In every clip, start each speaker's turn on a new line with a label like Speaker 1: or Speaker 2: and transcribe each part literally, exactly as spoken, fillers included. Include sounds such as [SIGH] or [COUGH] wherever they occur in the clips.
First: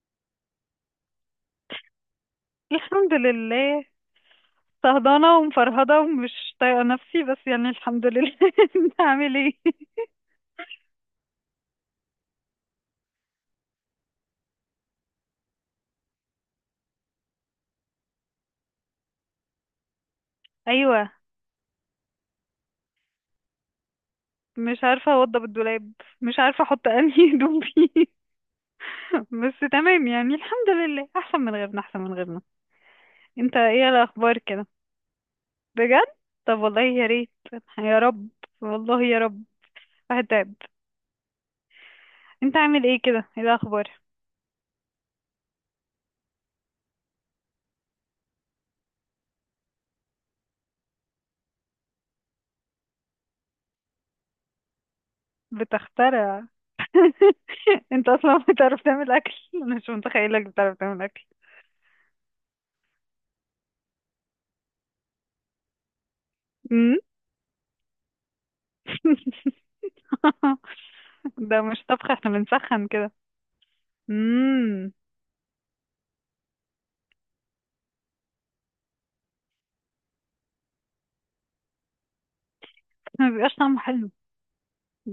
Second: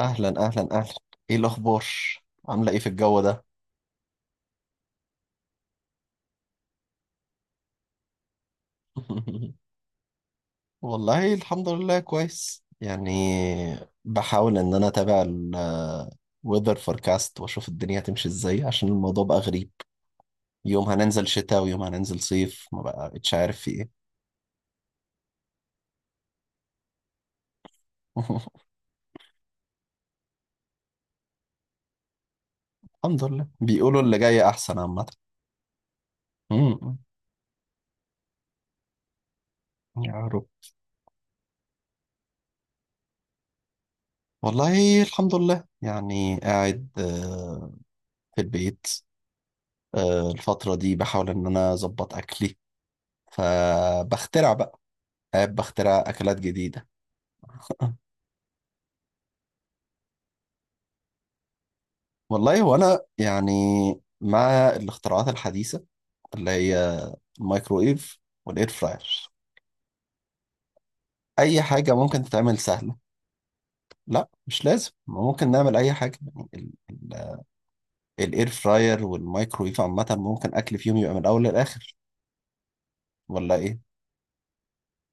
Speaker 1: اهلا اهلا اهلا، ايه الاخبار؟ عامله ايه في
Speaker 2: الحمد
Speaker 1: الجو ده؟
Speaker 2: لله. صهدانة ومفرهدة ومش طايقة نفسي، بس يعني الحمد لله. [LAUGHS] انت عامل ايه؟
Speaker 1: [LAUGHS] والله الحمد لله كويس يعني. بحاول ان انا اتابع الويذر فوركاست واشوف الدنيا هتمشي ازاي عشان الموضوع بقى غريب. يوم
Speaker 2: ايوه.
Speaker 1: هننزل شتاء ويوم هننزل صيف ما بقتش عارف في ايه.
Speaker 2: مش عارفة اوضب الدولاب، مش عارفة احط انهي هدوم فيه. [LAUGHS]
Speaker 1: [LAUGHS]
Speaker 2: بس تمام يعني الحمد لله، احسن من غيرنا احسن من غيرنا.
Speaker 1: الحمد لله
Speaker 2: انت ايه
Speaker 1: بيقولوا اللي
Speaker 2: الاخبار
Speaker 1: جاي
Speaker 2: كده؟
Speaker 1: احسن عامه. [LAUGHS]
Speaker 2: بجد. طب والله
Speaker 1: أمم.
Speaker 2: يا ريت. يا رب، والله يا رب.
Speaker 1: يا رب.
Speaker 2: هتعب. انت عامل ايه كده، ايه الاخبار؟
Speaker 1: والله الحمد لله يعني قاعد آه، في البيت. آه، الفترة دي بحاول إن أنا أظبط أكلي، فبخترع بقى، قاعد بخترع أكلات
Speaker 2: بتخترع؟
Speaker 1: جديدة.
Speaker 2: [LAUGHS]
Speaker 1: [LAUGHS]
Speaker 2: انت اصلا بتعرف تعمل اكل؟ انا مش متخيلك بتعرف تعمل اكل.
Speaker 1: والله وأنا يعني مع الاختراعات الحديثة اللي
Speaker 2: أمم.
Speaker 1: هي الميكرويف والإير فراير،
Speaker 2: [LAUGHS] [LAUGHS] ده
Speaker 1: أي
Speaker 2: مش
Speaker 1: حاجة
Speaker 2: طبخ،
Speaker 1: ممكن
Speaker 2: احنا
Speaker 1: تتعمل
Speaker 2: بنسخن
Speaker 1: سهلة.
Speaker 2: كده.
Speaker 1: لا مش لازم،
Speaker 2: امم.
Speaker 1: ما ممكن نعمل أي حاجة يعني ال- ال- الإير فراير والميكرويف عامة ممكن أكل فيهم يبقى من الأول للآخر،
Speaker 2: ما
Speaker 1: ولا
Speaker 2: بيبقاش
Speaker 1: إيه؟
Speaker 2: طعمه حلو.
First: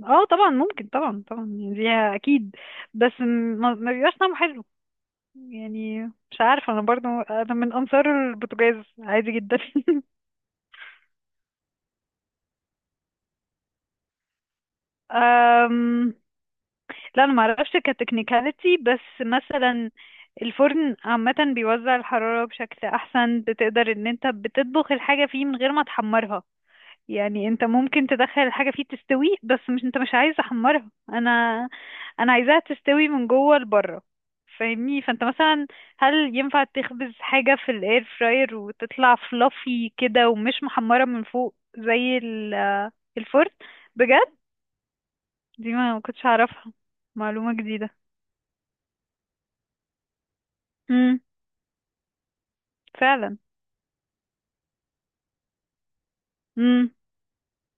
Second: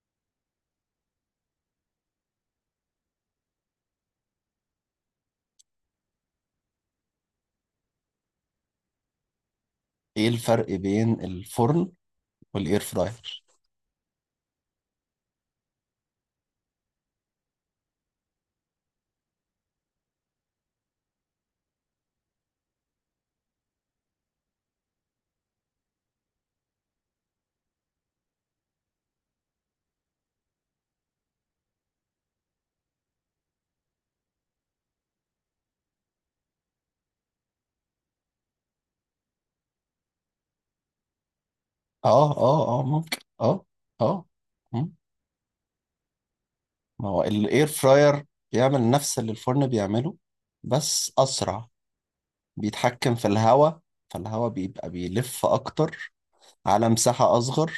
Speaker 2: اه طبعا ممكن، طبعا طبعا، يعني دي اكيد. بس م- ما ما بيبقاش طعمه حلو يعني. مش عارفه انا، برضو انا من انصار البوتاجاز عادي جدا. [LAUGHS]
Speaker 1: إيه الفرق بين الفرن والإير فراير؟
Speaker 2: أم... لا انا ما اعرفش كتكنيكاليتي، بس مثلا الفرن عامة بيوزع الحرارة بشكل أحسن. بتقدر إن أنت بتطبخ الحاجة فيه من غير ما تحمرها، يعني انت ممكن تدخل الحاجة فيه تستوي، بس مش انت مش عايز تحمرها. انا انا عايزاها تستوي من جوه لبره، فاهمني؟ فانت مثلا، هل ينفع تخبز حاجة في الاير فراير وتطلع فلافي كده ومش محمرة من فوق زي
Speaker 1: آه آه آه
Speaker 2: ال-
Speaker 1: ممكن
Speaker 2: الفرن؟
Speaker 1: آه. آه.
Speaker 2: بجد،
Speaker 1: مم.
Speaker 2: دي ما كنتش اعرفها.
Speaker 1: ما هو
Speaker 2: معلومة
Speaker 1: الاير
Speaker 2: جديدة.
Speaker 1: فراير بيعمل نفس اللي الفرن بيعمله، بس
Speaker 2: امم.
Speaker 1: اسرع. بيتحكم في
Speaker 2: فعلا.
Speaker 1: الهواء، فالهواء بيبقى بيلف اكتر على
Speaker 2: امم.
Speaker 1: مساحة اصغر،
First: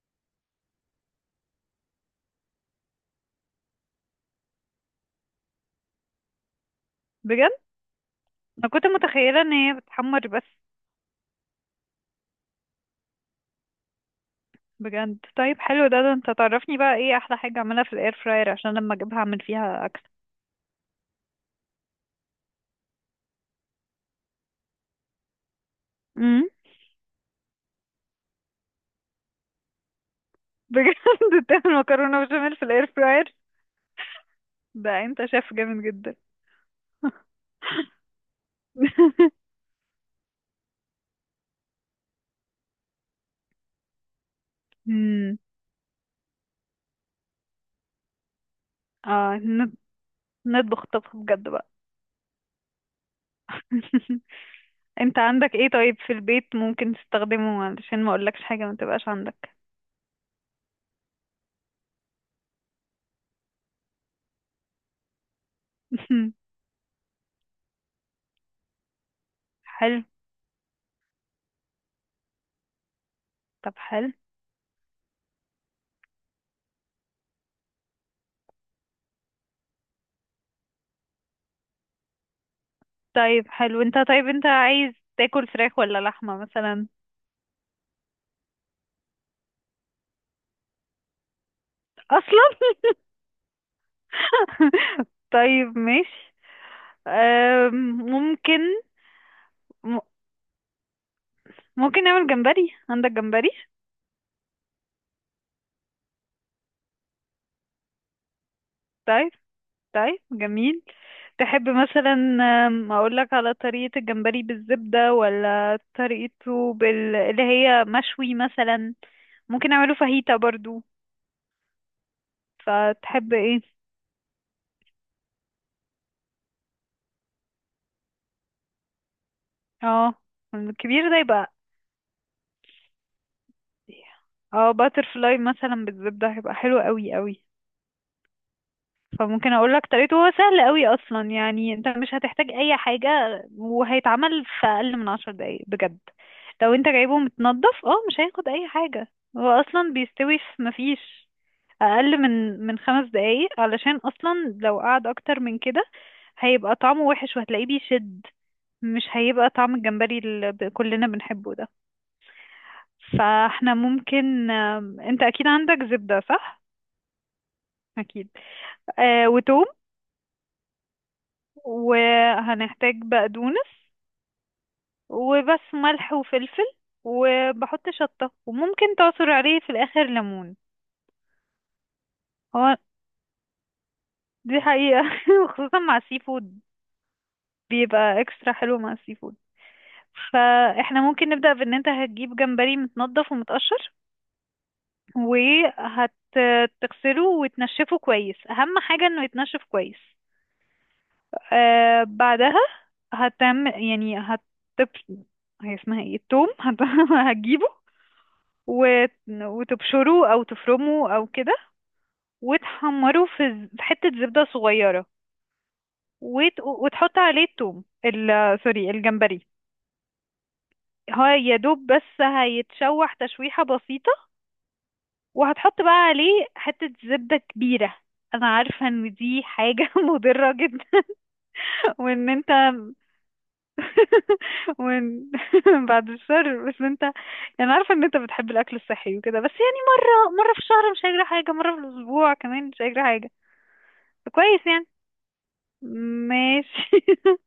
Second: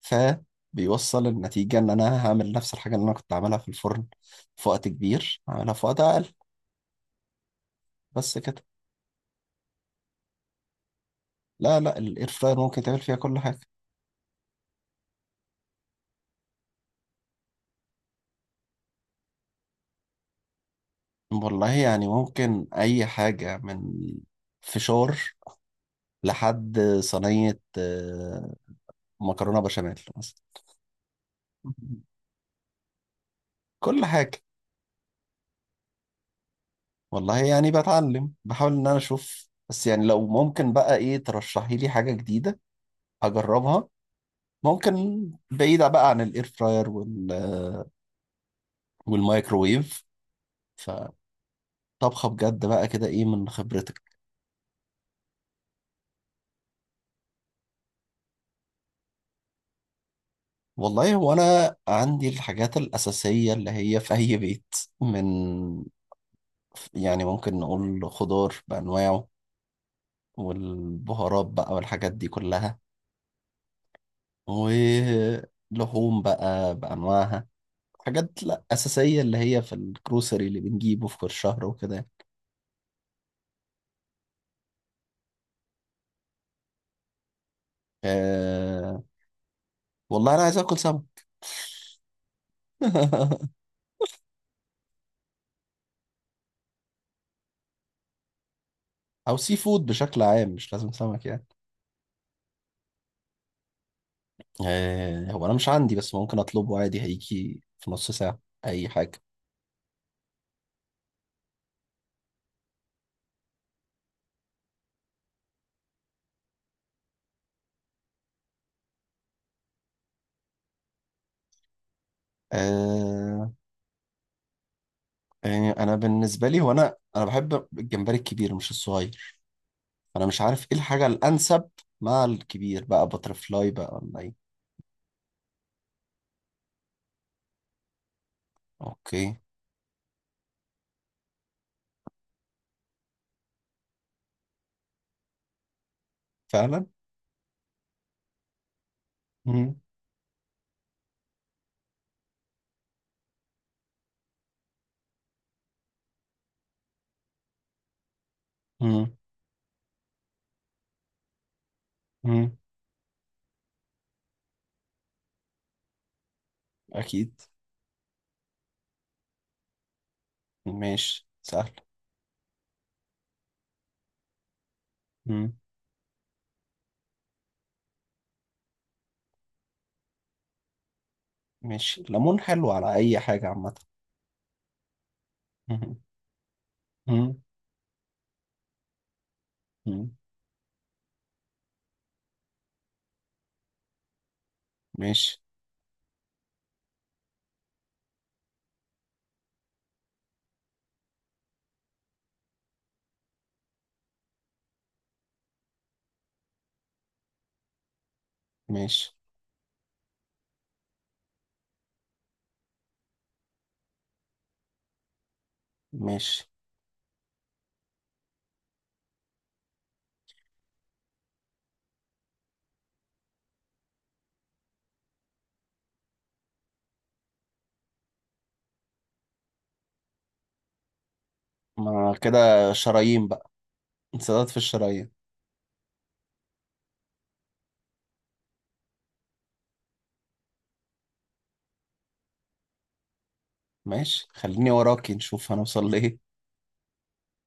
Speaker 1: فبيوصل النتيجة ان انا هعمل نفس الحاجة اللي انا كنت عاملها في الفرن في وقت كبير، هعملها في وقت اقل.
Speaker 2: بجد.
Speaker 1: بس كده.
Speaker 2: انا كنت متخيلة ان هي بتحمر بس.
Speaker 1: لا لا، الاير فراير ممكن تعمل فيها كل حاجة.
Speaker 2: بجد؟ طيب حلو ده. ده انت تعرفني بقى ايه احلى حاجة اعملها في الاير فراير عشان لما اجيبها اعمل فيها اكل.
Speaker 1: والله يعني ممكن اي حاجة، من فشار
Speaker 2: امم.
Speaker 1: لحد صينية آه، مكرونة بشاميل مثلا.
Speaker 2: بجد؟ [LAUGHS] تعمل مكرونه بشاميل في الاير فراير؟
Speaker 1: كل حاجة.
Speaker 2: ده انت شايف جامد جدا.
Speaker 1: والله يعني بتعلم، بحاول ان انا اشوف،
Speaker 2: [LAUGHS]
Speaker 1: بس يعني لو ممكن بقى ايه ترشحي لي حاجة جديدة اجربها، ممكن
Speaker 2: امم.
Speaker 1: بعيدة بقى عن الاير فراير وال
Speaker 2: اه ن-
Speaker 1: والمايكرويف.
Speaker 2: نطبخ
Speaker 1: فطبخة
Speaker 2: طبخ بجد بقى.
Speaker 1: بجد بقى كده، ايه من خبرتك؟
Speaker 2: [LAUGHS] انت عندك ايه طيب في البيت ممكن تستخدمه، علشان ما اقولكش حاجه ما تبقاش عندك.
Speaker 1: والله هو انا عندي الحاجات الأساسية اللي هي في اي بيت، من
Speaker 2: [LAUGHS]
Speaker 1: يعني ممكن نقول خضار بأنواعه،
Speaker 2: حلو.
Speaker 1: والبهارات بقى والحاجات دي كلها،
Speaker 2: طب حلو.
Speaker 1: ولحوم بقى بأنواعها، حاجات لا أساسية اللي هي في الجروسري اللي بنجيبه في كل شهر وكده يعني.
Speaker 2: طيب حلو، انت طيب انت عايز تاكل فراخ ولا لحمه مثلا؟
Speaker 1: أه، والله أنا عايز آكل سمك.
Speaker 2: اصلا.
Speaker 1: [LAUGHS]
Speaker 2: [LAUGHS] طيب ماشي. أم، ممكن.
Speaker 1: أو سي فود
Speaker 2: م-
Speaker 1: بشكل عام، مش لازم سمك يعني.
Speaker 2: ممكن نعمل جمبري؟ عندك جمبري؟
Speaker 1: أه، هو أنا مش عندي بس ممكن أطلبه عادي، هيجي في نص ساعة. أي حاجة.
Speaker 2: طيب. طيب جميل. تحب مثلا، آم، اقولك على طريقة الجمبري بالزبدة، ولا طريقته بال... اللي هي مشوي مثلا؟ ممكن اعمله فاهيتا برضو. فتحب
Speaker 1: أه،
Speaker 2: ايه؟
Speaker 1: يعني أنا بالنسبة لي، هو أنا أنا بحب الجمبري الكبير مش الصغير.
Speaker 2: اه،
Speaker 1: أنا مش عارف إيه الحاجة
Speaker 2: الكبير ده يبقى.
Speaker 1: الأنسب، مع الكبير بقى بترفلاي بقى،
Speaker 2: إيه؟
Speaker 1: ولا إيه؟
Speaker 2: اه باتر فلاي مثلا بالزبدة، هيبقى حلو قوي قوي.
Speaker 1: أوكي.
Speaker 2: فممكن اقول لك طريقته. هو سهل قوي اصلا، يعني انت مش هتحتاج اي حاجه. وهيتعمل في اقل من عشر دقايق بجد. لو
Speaker 1: فعلا.
Speaker 2: انت جايبه متنضف، اه مش هياخد اي حاجه. هو
Speaker 1: مم.
Speaker 2: اصلا بيستوي في، مفيش اقل من من خمس دقايق، علشان اصلا لو قعد اكتر من كده هيبقى طعمه وحش وهتلاقيه بيشد. مش
Speaker 1: مم.
Speaker 2: هيبقى طعم الجمبري اللي ب- كلنا بنحبه ده.
Speaker 1: مم.
Speaker 2: فاحنا ممكن، آم، انت اكيد عندك زبدة صح؟
Speaker 1: أكيد.
Speaker 2: اكيد. آه وتوم.
Speaker 1: ماشي سهل.
Speaker 2: وهنحتاج بقدونس،
Speaker 1: مم.
Speaker 2: وبس ملح وفلفل. وبحط شطة، وممكن تعصر عليه في الآخر ليمون.
Speaker 1: ماشي، ليمون حلو
Speaker 2: هو
Speaker 1: على أي حاجة عامة.
Speaker 2: دي حقيقة، [LAUGHS] وخصوصا
Speaker 1: مم.
Speaker 2: مع السي فود
Speaker 1: مم.
Speaker 2: بيبقى اكسترا حلو مع السي فود.
Speaker 1: مم.
Speaker 2: فاحنا ممكن نبدأ بان انت هتجيب جمبري متنضف ومتقشر.
Speaker 1: ماشي.
Speaker 2: وهتغسله وتنشفه كويس، اهم حاجة انه يتنشف كويس. آه بعدها هتعمل يعني هتب هي اسمها ايه التوم. [LAUGHS] هت- هتجيبه،
Speaker 1: ماشي.
Speaker 2: وت- وتبشروه او تفرموه او كده. وتحمره في ز- في حتة زبدة صغيرة.
Speaker 1: ماشي.
Speaker 2: وت- وتحط عليه التوم، ال- سوري الجمبري. هو يا دوب بس هيتشوح تشويحة بسيطة. وهتحط بقى عليه حتة زبدة كبيرة. انا عارفة ان دي حاجة [LAUGHS] مضرة جدا،
Speaker 1: ما
Speaker 2: وان انت
Speaker 1: كده، شرايين بقى،
Speaker 2: [LAUGHS]
Speaker 1: انسداد في الشرايين.
Speaker 2: وان [LAUGHS] بعد الشر، بس انت. انا عارفة ان انت بتحب الاكل الصحي وكده، بس يعني مرة مرة في الشهر مش هيجرى حاجة، مرة في الاسبوع كمان مش هيجرى حاجة.
Speaker 1: ماشي،
Speaker 2: كويس
Speaker 1: خليني
Speaker 2: يعني.
Speaker 1: وراكي نشوف هنوصل لإيه.
Speaker 2: ماشي. [LAUGHS]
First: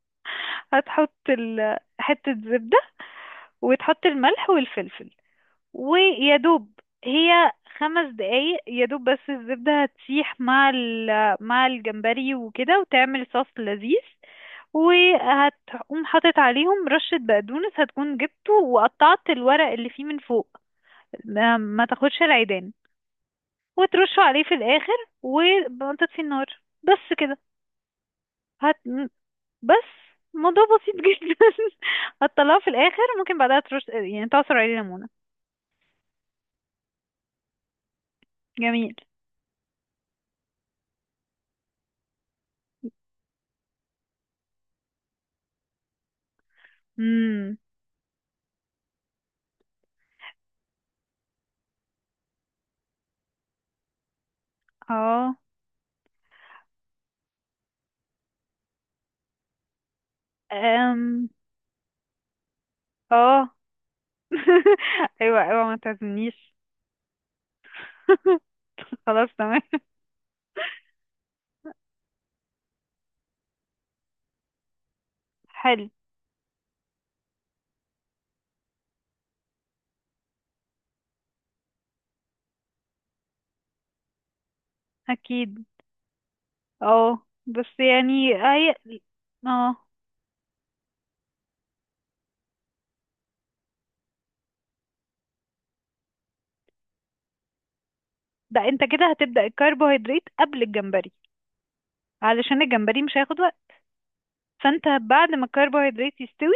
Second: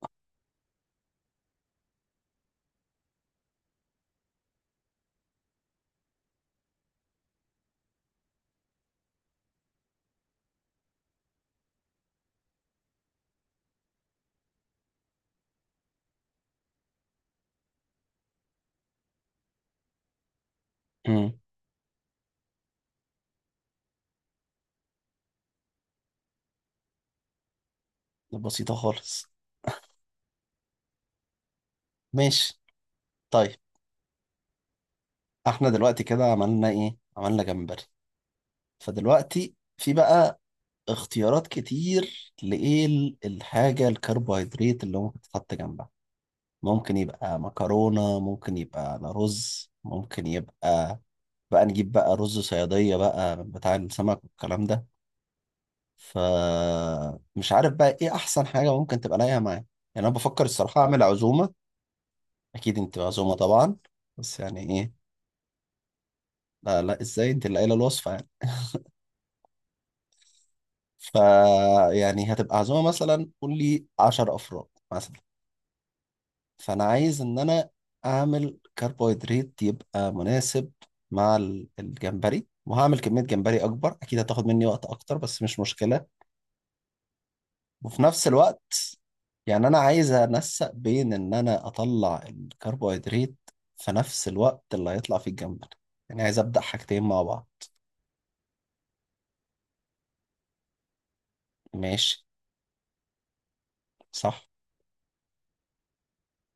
Speaker 2: هتحط ال- حتة زبدة، وتحط الملح والفلفل. ويا دوب هي خمس دقايق يا دوب، بس الزبدة هتسيح مع ال- مع الجمبري وكده، وتعمل صوص لذيذ. وهتقوم حاطط عليهم رشة بقدونس، هتكون جبته وقطعت الورق اللي فيه من فوق.
Speaker 1: مم.
Speaker 2: ما ما تاخدش العيدان، وترشه عليه في الآخر وتطفي النار، بس كده.
Speaker 1: بسيطة
Speaker 2: هت...
Speaker 1: خالص.
Speaker 2: بس الموضوع بسيط جدا. [LAUGHS] هتطلعه
Speaker 1: ماشي.
Speaker 2: في الاخر، ممكن
Speaker 1: طيب،
Speaker 2: بعدها ترش يعني تعصر عليه ليمونة.
Speaker 1: احنا دلوقتي كده عملنا إيه؟ عملنا جمبري.
Speaker 2: جميل.
Speaker 1: فدلوقتي في بقى اختيارات كتير، لإيه ال- الحاجة الكربوهيدرات اللي ممكن تتحط جنبها. ممكن يبقى
Speaker 2: امم.
Speaker 1: مكرونة، ممكن يبقى على رز، ممكن يبقى، بقى نجيب بقى رز صيادية بقى بتاع السمك والكلام ده.
Speaker 2: اه.
Speaker 1: فمش عارف بقى ايه احسن حاجة ممكن تبقى لايقة معايا. يعني انا بفكر الصراحة اعمل
Speaker 2: أم.
Speaker 1: عزومة، اكيد انت عزومة
Speaker 2: اه.
Speaker 1: طبعا، بس يعني ايه.
Speaker 2: [LAUGHS] ايوه ايوه ما تعزمنيش.
Speaker 1: لا لا، ازاي، انت اللي قايلة الوصفة يعني.
Speaker 2: [LAUGHS] خلاص تمام.
Speaker 1: ف يعني هتبقى عزومة مثلا، قول لي عشر افراد مثلا.
Speaker 2: حلو.
Speaker 1: فانا عايز ان انا اعمل كربوهيدرات يبقى مناسب مع ال- الجمبري، وهعمل كمية جمبري اكبر، اكيد هتاخد مني وقت اكتر بس مش
Speaker 2: اكيد.
Speaker 1: مشكلة.
Speaker 2: اه بس
Speaker 1: وفي نفس
Speaker 2: يعني
Speaker 1: الوقت
Speaker 2: هي.
Speaker 1: يعني
Speaker 2: اه،
Speaker 1: انا عايز انسق بين ان انا اطلع الكربوهيدرات في نفس الوقت اللي هيطلع فيه الجمبري، يعني عايز ابدا حاجتين مع بعض.
Speaker 2: ده انت كده هتبدأ الكربوهيدرات قبل الجمبري،
Speaker 1: ماشي.
Speaker 2: علشان الجمبري مش هياخد وقت.
Speaker 1: صح.
Speaker 2: فانت بعد ما الكربوهيدرات يستوي،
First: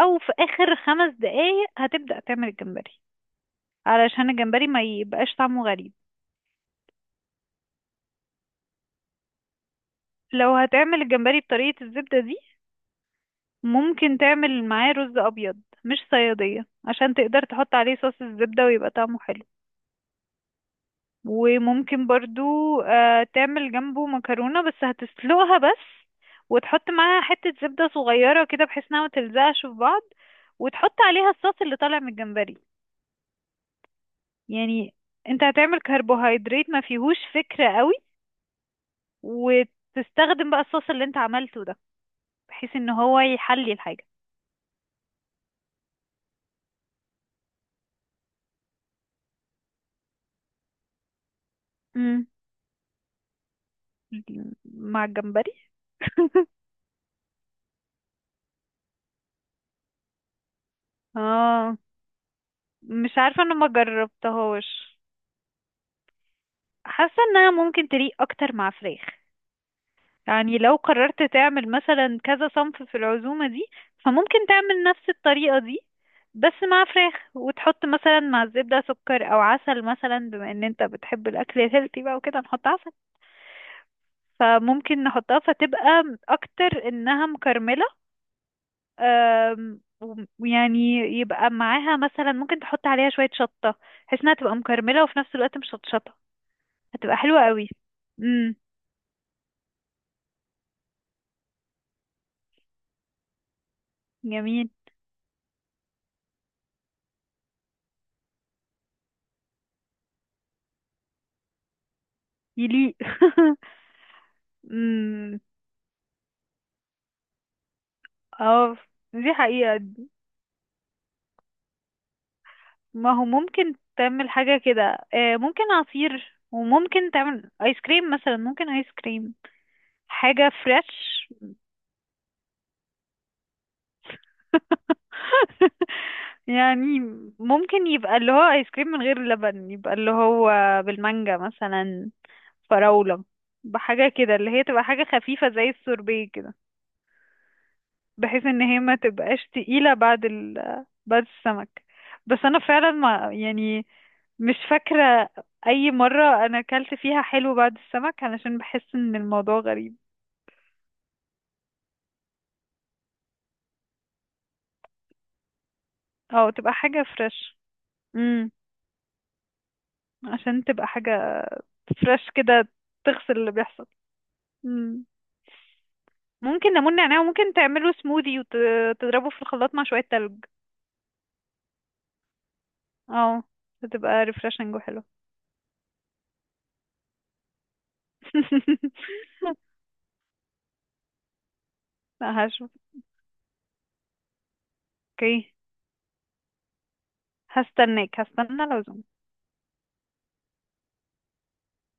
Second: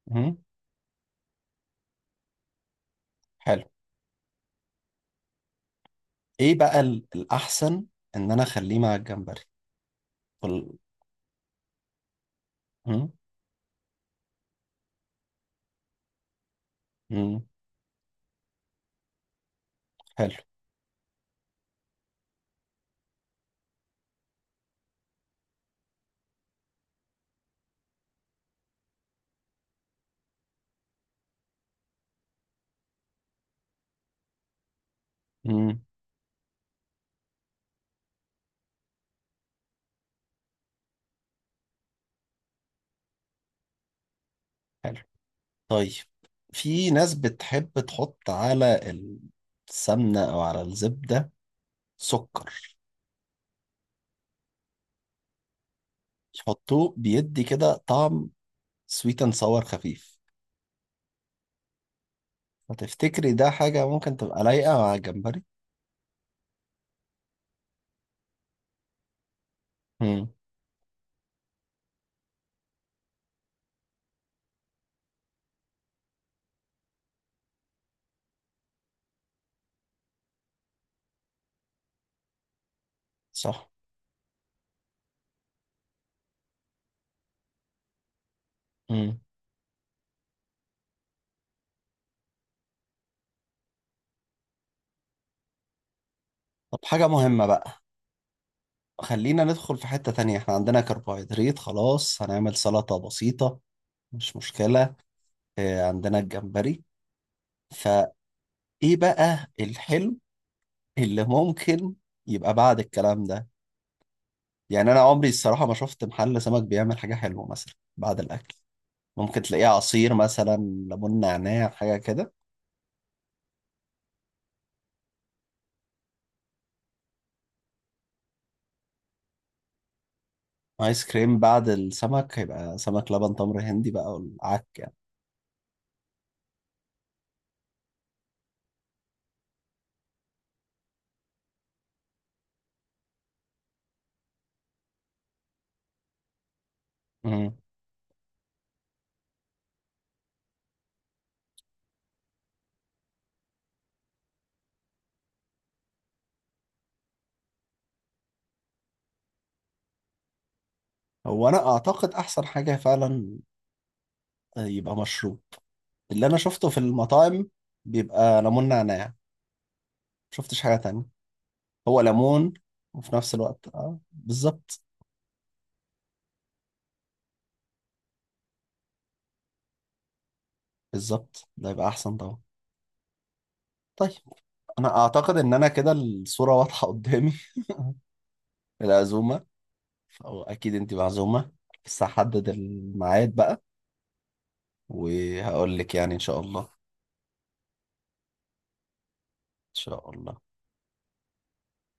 Speaker 2: او في
Speaker 1: مم.
Speaker 2: اخر خمس دقايق، هتبدأ تعمل الجمبري،
Speaker 1: حلو.
Speaker 2: علشان الجمبري ما يبقاش طعمه غريب.
Speaker 1: ايه بقى ال- الاحسن، ان انا اخليه مع الجمبري
Speaker 2: لو
Speaker 1: وال...
Speaker 2: هتعمل الجمبري بطريقة الزبدة دي،
Speaker 1: مم.
Speaker 2: ممكن تعمل معاه رز أبيض، مش صيادية، عشان
Speaker 1: مم.
Speaker 2: تقدر تحط عليه صوص الزبدة ويبقى طعمه حلو.
Speaker 1: حلو.
Speaker 2: وممكن برضو، آه، تعمل جنبه مكرونة، بس هتسلقها بس، وتحط معاها حتة زبدة صغيرة كده بحيث انها متلزقش في بعض. وتحط عليها الصوص اللي طالع من الجمبري. يعني انت
Speaker 1: مم.
Speaker 2: هتعمل كربوهيدرات ما فيهوش فكرة قوي، وتستخدم بقى الصوص اللي انت عملته ده، بحيث ان هو يحلي الحاجة.
Speaker 1: حلو. طيب، في ناس بتحب تحط على السمنة او على الزبدة
Speaker 2: امم.
Speaker 1: سكر،
Speaker 2: مع الجمبري؟ [LAUGHS]
Speaker 1: يحطوه بيدي كده، طعم سويت اند ساور خفيف.
Speaker 2: اه، مش
Speaker 1: فتفتكري
Speaker 2: عارفة،
Speaker 1: ده
Speaker 2: انا ما
Speaker 1: حاجة ممكن تبقى لايقة مع
Speaker 2: جربتهاش.
Speaker 1: الجمبري؟
Speaker 2: حاسة انها ممكن تليق اكتر مع فراخ.
Speaker 1: امم.
Speaker 2: يعني لو قررت تعمل مثلا كذا صنف في العزومة دي، فممكن تعمل نفس الطريقة دي بس مع فراخ، وتحط مثلا مع الزبدة سكر او عسل مثلا، بما ان انت بتحب الاكل الهيلثي بقى وكده نحط عسل.
Speaker 1: صح.
Speaker 2: فممكن نحطها فتبقى اكتر انها مكرملة.
Speaker 1: امم.
Speaker 2: آم، وم- ويعني يبقى معاها مثلا ممكن تحط عليها شوية شطة، بحيث انها تبقى مكرملة وفي نفس الوقت مش شطشطة.
Speaker 1: طب، حاجة
Speaker 2: هتبقى حلوة
Speaker 1: مهمة
Speaker 2: قوي.
Speaker 1: بقى،
Speaker 2: امم.
Speaker 1: خلينا ندخل في حتة تانية. احنا عندنا كربوهيدرات خلاص، هنعمل سلطة بسيطة، مش
Speaker 2: جميل.
Speaker 1: مشكلة. اه عندنا الجمبري، فايه بقى الحلو اللي ممكن يبقى بعد
Speaker 2: يليق.
Speaker 1: الكلام ده؟
Speaker 2: [LAUGHS]
Speaker 1: يعني انا عمري
Speaker 2: امم.
Speaker 1: الصراحة ما شفت محل سمك بيعمل حاجة حلوة مثلا بعد الاكل.
Speaker 2: اه، دي
Speaker 1: ممكن تلاقيه
Speaker 2: حقيقة.
Speaker 1: عصير مثلا، ليمون نعناع حاجة كده.
Speaker 2: ما هو ممكن تعمل حاجة كده، آه، ممكن عصير وممكن تعمل ايس كريم مثلا، ممكن ايس كريم، حاجة فريش.
Speaker 1: ايس كريم بعد السمك هيبقى سمك لبن تمر هندي بقى والعك.
Speaker 2: [LAUGHS] يعني ممكن يبقى اللي هو ايس كريم من غير لبن، يبقى اللي هو بالمانجا مثلا، فراولة، بحاجة كده اللي هي تبقى حاجة خفيفة زي السوربيه كده،
Speaker 1: مم.
Speaker 2: بحيث ان هي ما تبقاش تقيلة بعد ال بعد السمك. بس انا فعلا ما يعني، مش فاكرة اي مرة انا اكلت فيها حلو بعد السمك، علشان بحس ان الموضوع غريب.
Speaker 1: هو انا اعتقد احسن حاجه فعلا آه، يبقى مشروب، اللي انا
Speaker 2: اه
Speaker 1: شفته
Speaker 2: تبقى
Speaker 1: في
Speaker 2: حاجة
Speaker 1: المطاعم
Speaker 2: فريش.
Speaker 1: بيبقى
Speaker 2: امم.
Speaker 1: ليمون نعناع. شفتش
Speaker 2: عشان
Speaker 1: حاجه
Speaker 2: تبقى
Speaker 1: تانية.
Speaker 2: حاجة
Speaker 1: هو
Speaker 2: فريش
Speaker 1: ليمون،
Speaker 2: كده،
Speaker 1: وفي
Speaker 2: تغسل
Speaker 1: نفس
Speaker 2: اللي
Speaker 1: الوقت،
Speaker 2: بيحصل.
Speaker 1: اه بالظبط.
Speaker 2: امم. ممكن ليمون نعناع، وممكن تعمله سموذي وتضربه في الخلاط مع شوية تلج.
Speaker 1: بالظبط، ده يبقى احسن طبعا.
Speaker 2: اه
Speaker 1: طيب،
Speaker 2: هتبقى ريفرشنج
Speaker 1: انا
Speaker 2: وحلو.
Speaker 1: اعتقد ان انا كده الصوره واضحه قدامي. [LAUGHS]
Speaker 2: [LAUGHS]
Speaker 1: العزومه، او اكيد انت معزومه، بس
Speaker 2: لا
Speaker 1: هحدد
Speaker 2: هشوف.
Speaker 1: الميعاد بقى
Speaker 2: اوكي.
Speaker 1: وهقول لك، يعني ان شاء الله ان
Speaker 2: هستناك هستنى العزومة.
Speaker 1: شاء الله.